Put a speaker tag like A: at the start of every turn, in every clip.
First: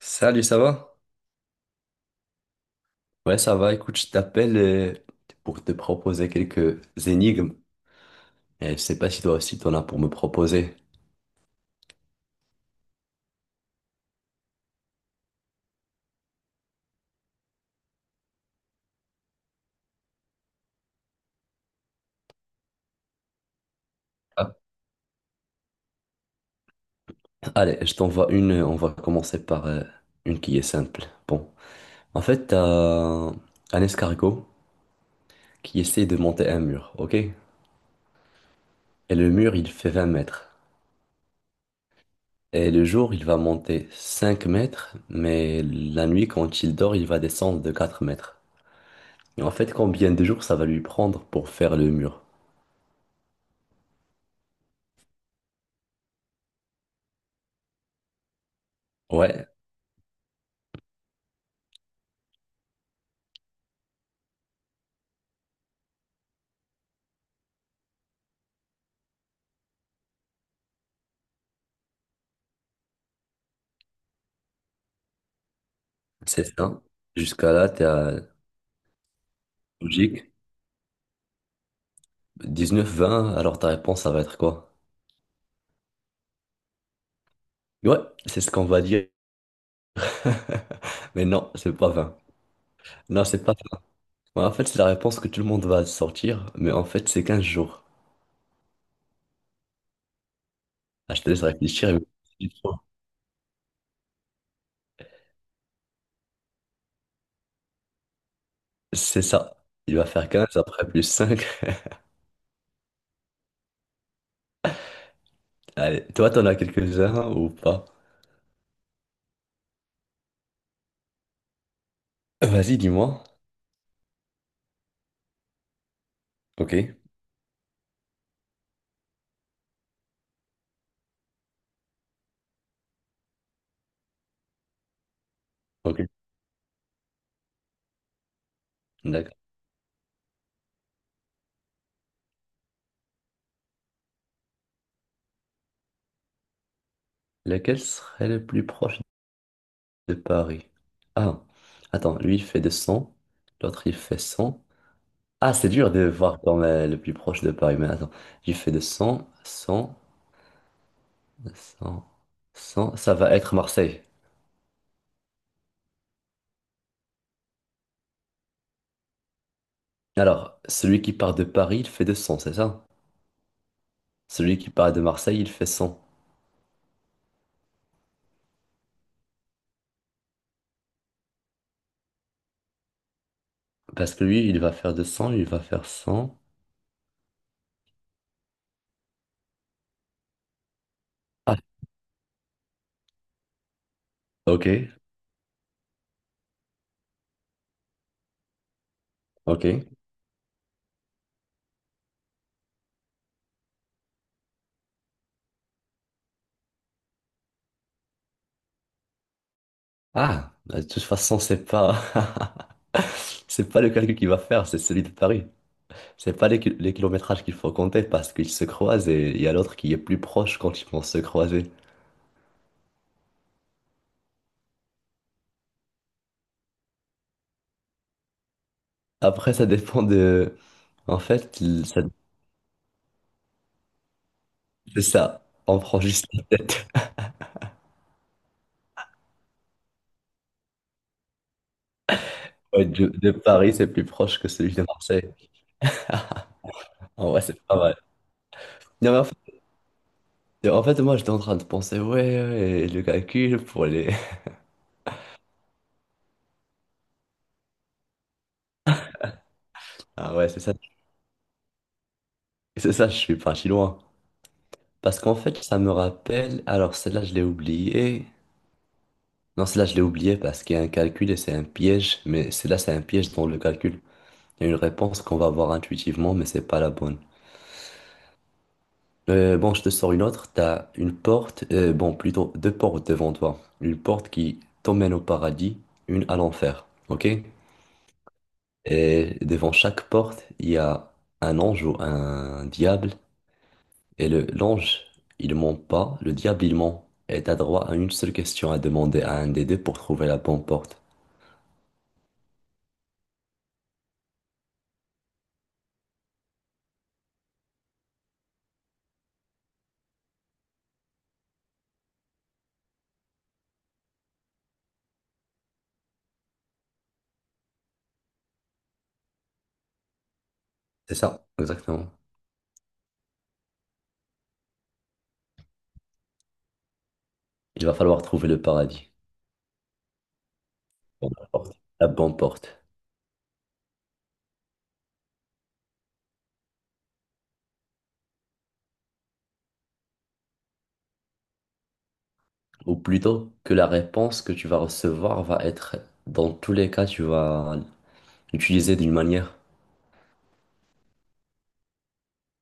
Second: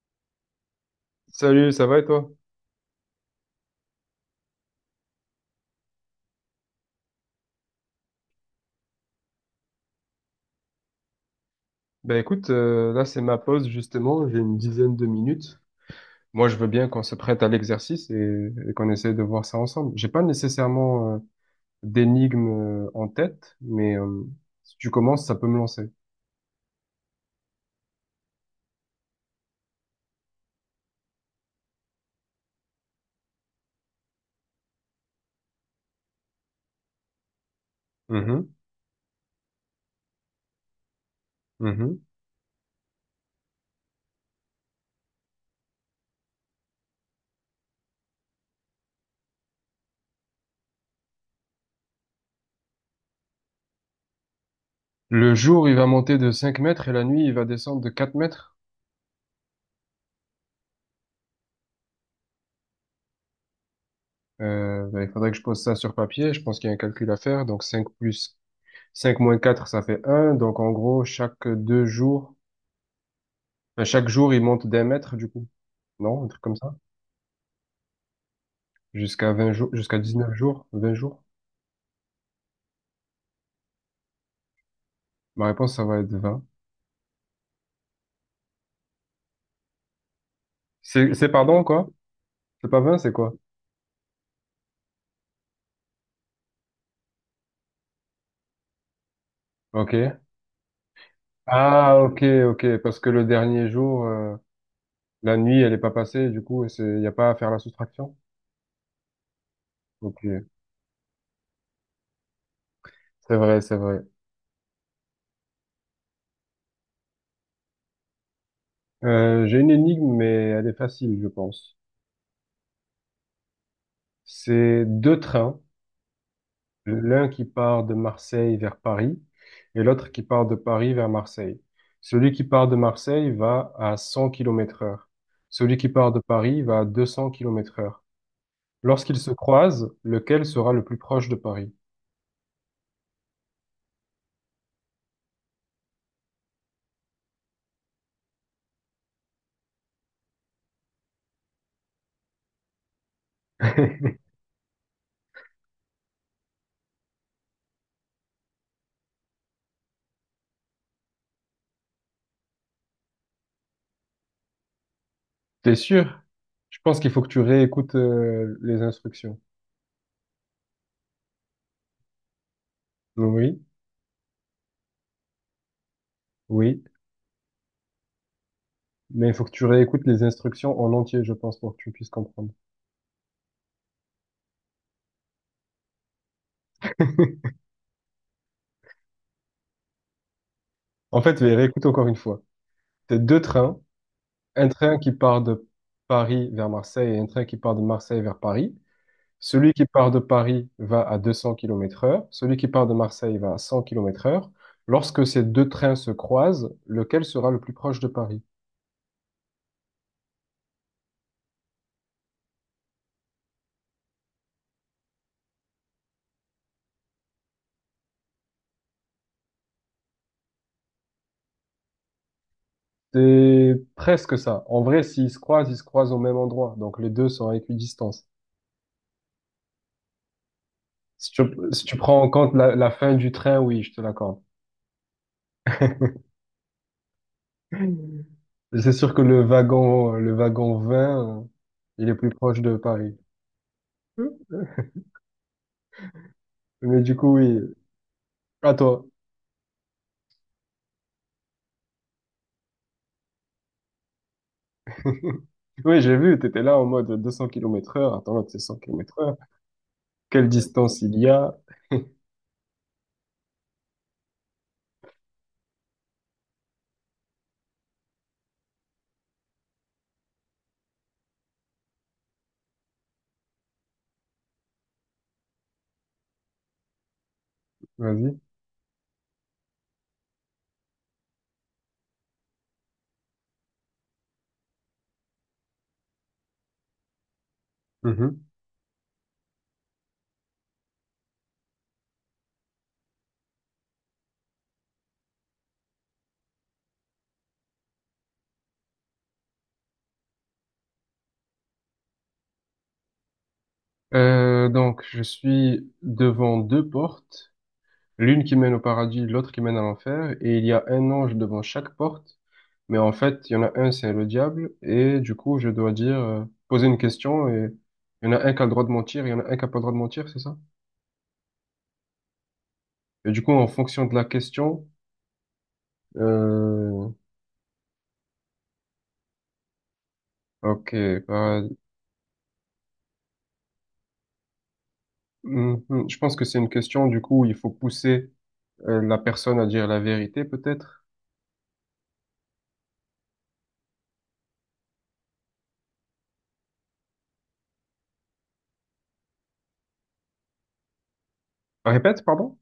A: Salut, ça va?
B: Salut, ça va et toi?
A: Ouais, ça va. Écoute, je t'appelle pour te proposer quelques énigmes. Et je sais pas si toi aussi t'en as pour me proposer.
B: Ben écoute, là c'est ma pause justement, j'ai une dizaine de minutes. Moi je veux bien qu'on se prête à l'exercice et qu'on essaie de voir ça ensemble. J'ai pas nécessairement d'énigme en tête, mais
A: Ah,
B: si tu commences, ça peut me lancer.
A: allez, je t'envoie une. On va commencer par une qui est simple. Bon, en fait, t'as un escargot qui essaie de monter un mur, ok? Et
B: Mhm,
A: le mur, il fait 20 mètres.
B: mhm.
A: Et le jour, il va monter 5 mètres, mais la nuit, quand il dort, il va descendre de 4 mètres. Et en fait, combien de jours ça va lui prendre pour faire le mur?
B: Le jour il va monter de 5 mètres et la nuit il va descendre de 4 mètres.
A: Ouais.
B: Ben, il faudrait que je pose ça sur papier, je pense qu'il y a un calcul à faire. Donc 5 plus 5 moins 4 ça fait un, donc en gros chaque 2 jours. À chaque jour, il monte d'1 mètre, du coup. Non, un truc
A: C'est
B: comme ça.
A: ça. Jusqu'à là, t'es à
B: Jusqu'à 20 jours, jusqu'à
A: logique.
B: 19 jours, 20 jours.
A: Neuf vingt, alors ta réponse, ça va être quoi?
B: Ma réponse, ça va être 20.
A: Ouais, c'est ce qu'on va dire.
B: C'est,
A: Mais
B: c'est
A: non,
B: pardon,
A: c'est
B: quoi?
A: pas 20.
B: C'est pas 20, c'est
A: Non,
B: quoi?
A: c'est pas vingt. Ouais, en fait, c'est la réponse que tout le monde va sortir, mais en fait, c'est 15 jours.
B: Ok.
A: Ah, je te laisse réfléchir et
B: Ah,
A: me
B: ok,
A: dis trop.
B: ok. Parce que le dernier jour, la nuit, elle est pas passée, du coup, il n'y a pas à faire la soustraction.
A: C'est ça. Il va
B: Ok.
A: faire 15 après plus 5.
B: C'est vrai, c'est vrai.
A: Allez, toi, t'en as quelques-uns ou pas?
B: J'ai une énigme, mais elle est facile, je pense.
A: Vas-y, dis-moi.
B: C'est deux trains.
A: Ok.
B: L'un qui part de Marseille vers Paris et l'autre qui part de Paris vers Marseille. Celui qui part de Marseille va à 100 km heure. Celui qui
A: Ok.
B: part de Paris va à 200 km heure. Lorsqu'ils se
A: D'accord.
B: croisent, lequel sera le plus proche de Paris?
A: Lequel serait le plus proche? De Paris. Ah, attends, lui il fait deux cents, l'autre il fait cent. Ah, c'est dur de voir quand même le plus proche de Paris, mais attends, lui fait 200, cent, cent, cent, cent, ça va être Marseille.
B: T'es sûr? Je pense qu'il faut que tu réécoutes les instructions.
A: Alors, celui qui part de Paris, il fait deux cents, c'est ça?
B: Oui,
A: Celui qui part de Marseille, il fait cent.
B: oui, mais il faut que tu réécoutes les instructions en entier, je pense, pour que tu puisses comprendre.
A: Parce que lui, il va faire deux cents, il va faire cent.
B: En fait, mais
A: Ah,
B: réécoute encore une fois. T'as deux trains, un
A: ok,
B: train qui part de Paris vers Marseille et un train qui part de Marseille vers Paris.
A: ok.
B: Celui qui part de Paris va à 200 km heure. Celui qui part de Marseille va à 100 km heure. Lorsque ces deux trains se croisent, lequel sera le plus proche de Paris?
A: Ah, bah, de toute façon, c'est pas... c'est pas le calcul qu'il va faire, c'est celui de Paris. C'est pas les, les kilométrages qu'il faut compter parce qu'ils se croisent et il y a l'autre qui est plus proche quand ils vont se croiser.
B: C'est presque ça. En vrai, s'ils se croisent, ils se croisent au même endroit. Donc les deux sont à équidistance.
A: Après, ça dépend de... En
B: Si tu,
A: fait,
B: si tu prends en compte la fin du train, oui, je te l'accorde.
A: c'est ça. On prend juste la tête.
B: C'est sûr que le wagon 20, il est plus proche de
A: Ouais,
B: Paris.
A: de Paris, c'est plus proche que celui de Marseille.
B: Mais du
A: En
B: coup,
A: vrai,
B: oui.
A: c'est pas mal.
B: À toi.
A: Non, mais en fait, moi, j'étais en train de penser, ouais, ouais, le calcul pour les...
B: Oui, j'ai vu, t'étais là en mode 200 km heure. Attends, c'est 100 km heure.
A: Ah
B: Quelle
A: ouais, c'est ça.
B: distance il y a?
A: C'est ça, je suis parti loin. Parce qu'en fait, ça me rappelle... Alors, celle-là, je l'ai oubliée. Non, celle-là, je l'ai oubliée parce qu'il y a un calcul et c'est un piège. Mais celle-là, c'est un piège dans le calcul. Il y a une réponse qu'on va avoir intuitivement, mais c'est pas la bonne.
B: Vas-y.
A: Bon, je te sors une autre. T'as une porte, bon, plutôt deux portes devant toi. Une porte qui t'emmène au paradis, une à l'enfer. Ok?
B: Mhm.
A: Et devant chaque porte, il y a un ange ou un diable. Et l'ange, il ment pas. Le diable, il ment. Et t'as droit à une seule question à demander à un des deux pour trouver la bonne porte.
B: Donc, je suis devant deux portes. L'une qui mène au paradis, l'autre qui mène à l'enfer. Et il y a un ange devant chaque porte. Mais en fait, il y en a un, c'est le diable. Et du coup, je dois dire, poser une question. Et il y en a un qui a le droit de mentir, il y en a un qui a pas le droit de mentir, c'est ça?
A: C'est ça, exactement.
B: Et du coup, en fonction de la question, euh,
A: Il va falloir trouver le paradis.
B: ok,
A: Bon, la
B: bah.
A: porte. La bonne porte.
B: Mhm. Je pense que c'est une question, du coup, où il faut pousser la personne à dire la vérité, peut-être.
A: Ou plutôt que la réponse que tu vas recevoir va être, dans tous les cas, tu vas l'utiliser d'une manière.
B: Répète, pardon?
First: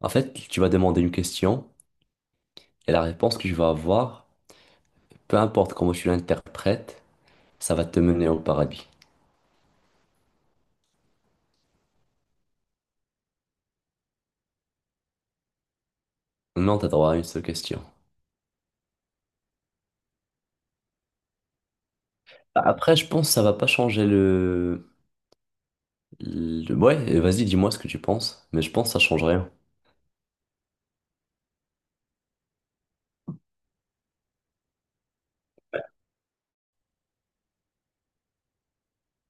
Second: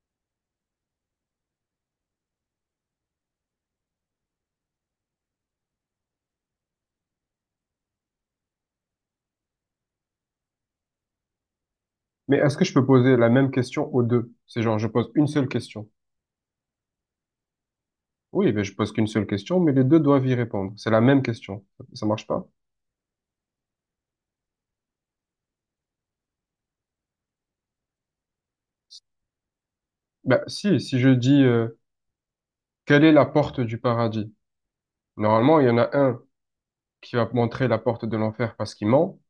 A: En fait, tu vas demander une question et la réponse que tu vas avoir, peu importe comment tu l'interprètes, ça va te mener au paradis.
B: Mais est-ce que je peux poser la même question aux deux? C'est genre, je pose une seule question.
A: Non, t'as droit à une seule question.
B: Oui, mais je pose qu'une seule question, mais les deux doivent y répondre. C'est la même question. Ça marche pas?
A: Après, je pense que ça va pas changer le... Ouais, vas-y, dis-moi ce que tu penses. Mais je pense que ça change rien.
B: Ben, si je dis, quelle est la porte du paradis? Normalement, il y en a un qui va montrer la porte de l'enfer parce qu'il ment,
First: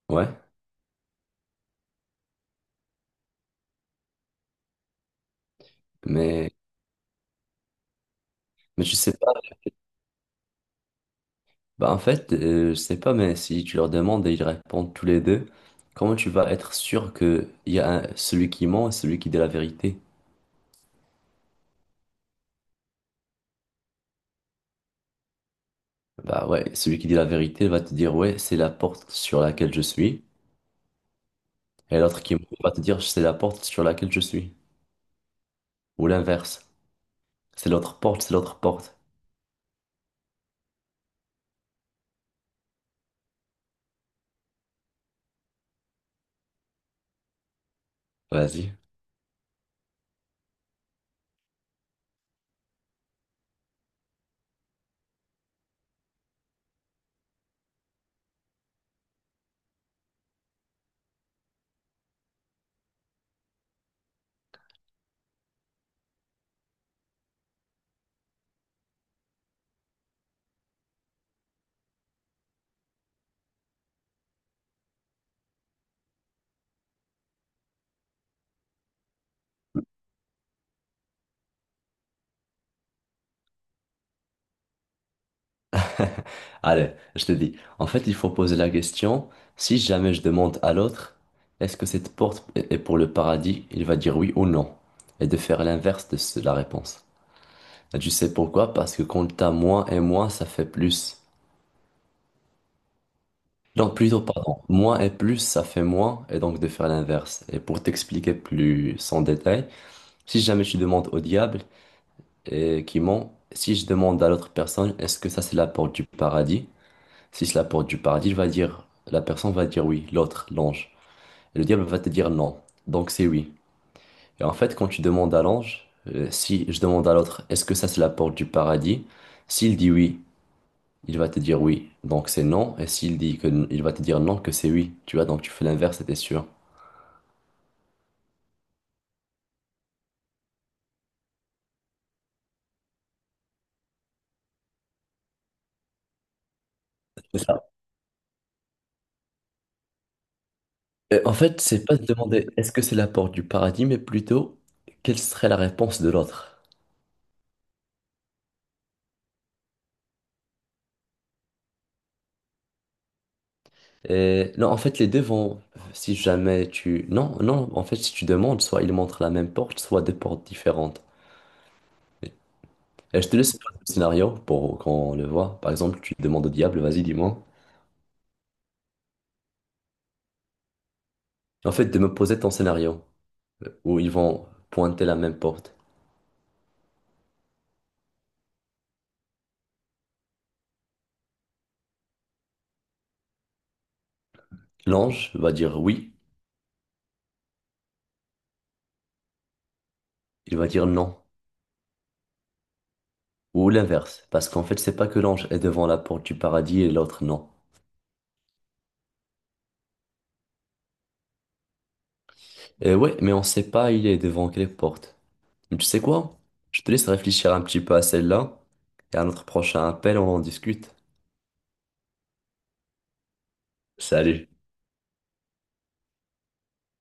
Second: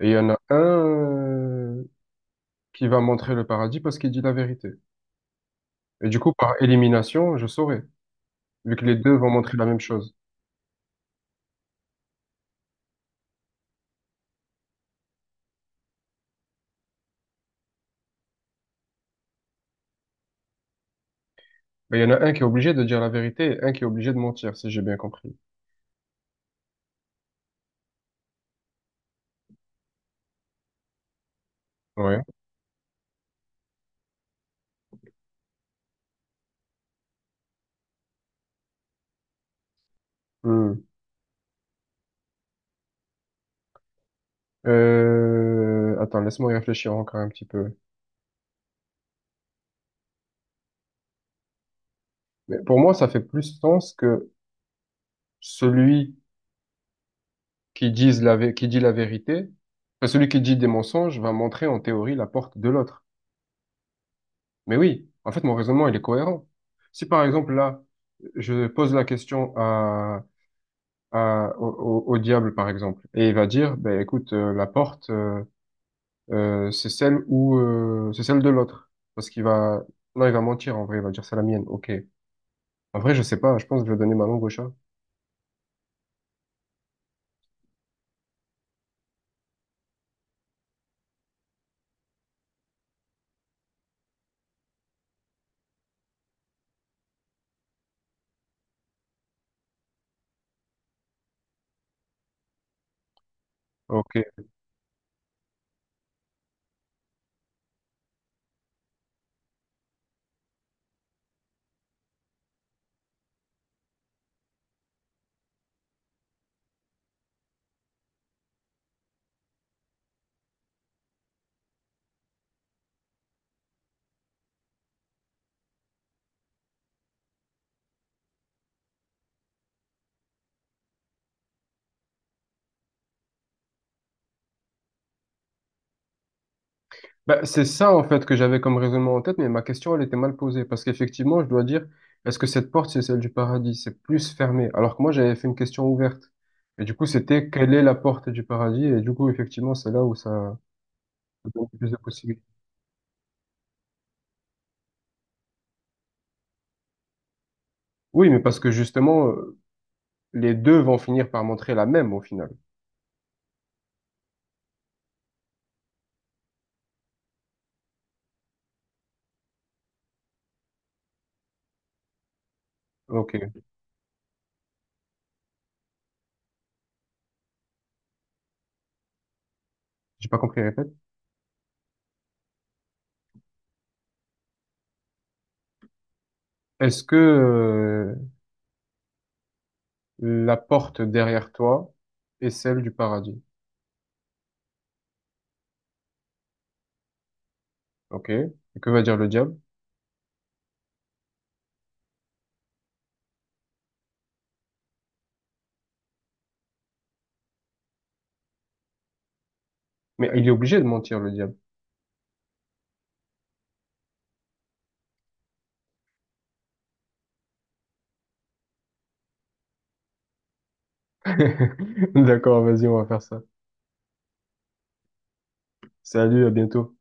B: et il y
A: Ouais,
B: en a un qui va montrer le paradis parce qu'il dit la vérité. Et du coup,
A: mais...
B: par élimination, je saurai, vu
A: Mais
B: que
A: tu
B: les
A: sais
B: deux vont
A: pas.
B: montrer la même chose.
A: Bah en fait, je sais pas, mais si tu leur demandes et ils répondent tous les deux, comment tu vas être sûr que il y a un- celui qui ment et celui qui dit la vérité?
B: Mais il y en a un qui est obligé de dire la vérité et un qui est obligé de mentir, si j'ai bien compris.
A: Bah ouais, celui qui dit la vérité va te dire ouais, c'est la porte sur laquelle je suis, et
B: Ouais.
A: l'autre qui ment va te dire c'est la porte sur laquelle je suis, ou l'inverse, c'est l'autre porte, c'est l'autre porte.
B: Hmm. Attends, laisse-moi y réfléchir encore un petit peu.
A: Vas-y.
B: Mais pour moi, ça fait plus sens que celui qui dit la vérité, enfin, celui qui dit des mensonges va montrer en théorie la porte de l'autre. Mais oui, en fait, mon raisonnement, il est cohérent. Si par exemple, là, je pose la question au diable, par exemple, et il va dire, ben écoute, la porte, c'est celle où c'est celle de l'autre. Parce qu'il va non, il va mentir en vrai, il va dire c'est la mienne. Ok. En vrai, je sais pas, je pense que je vais donner ma langue au chat.
A: Allez, je te dis. En fait, il faut poser la question, si jamais je demande à l'autre, est-ce que cette porte est pour le paradis? Il va dire oui ou non. Et de faire l'inverse de la réponse. Et tu sais pourquoi? Parce que quand t'as moins et moins, ça fait plus. Non, plutôt,
B: Ok.
A: pardon. Moins et plus, ça fait moins, et donc de faire l'inverse. Et pour t'expliquer plus en détail, si jamais tu demandes au diable et qui ment, si je demande à l'autre personne, est-ce que ça c'est la porte du paradis? Si c'est la porte du paradis, il va dire, la personne va dire oui, l'autre, l'ange. Et le diable va te dire non. Donc c'est oui. Et en fait, quand tu demandes à l'ange, si je demande à l'autre, est-ce que ça c'est la porte du paradis? S'il dit oui, il va te dire oui. Donc c'est non. Et s'il dit que il va te dire non, que c'est oui. Tu vois, donc tu fais l'inverse et t'es sûr.
B: Ben, c'est ça en fait que j'avais comme raisonnement en tête, mais ma question elle était mal posée parce qu'effectivement je dois dire est-ce que cette porte c'est celle du paradis? C'est plus fermé. Alors que moi j'avais fait une question ouverte. Et du coup
A: C'est
B: c'était
A: ça.
B: quelle est la porte du paradis? Et du coup effectivement c'est là où ça
A: Et en
B: ça
A: fait,
B: donne
A: c'est
B: plus de
A: pas de
B: possibilités.
A: demander est-ce que c'est la porte du paradis, mais plutôt quelle serait la réponse de l'autre.
B: Oui, mais parce que justement les deux vont finir par montrer la même au final.
A: Non, en fait, si jamais tu... Non, non, en fait, si tu demandes, soit ils montrent la même porte, soit deux portes différentes. Et je te
B: Ok,
A: laisse poser le scénario pour qu'on le voit. Par exemple, tu demandes au diable, vas-y, dis-moi.
B: j'ai pas compris, répète.
A: En fait, de me poser ton scénario, où ils vont pointer la même porte.
B: Est-ce que la porte derrière toi est celle du paradis?
A: L'ange va dire oui,
B: Ok. Et que va dire le diable?
A: il va dire non. Ou l'inverse, parce qu'en fait, c'est pas que l'ange est devant la porte du paradis et l'autre non.
B: Mais il est obligé de mentir le diable.
A: Et ouais, mais on sait pas il est devant quelle porte. Mais tu sais quoi? Je te laisse réfléchir un petit peu à celle-là et à notre prochain appel, on en discute.
B: D'accord, vas-y, on va faire ça.
A: Salut.
B: Salut, à bientôt.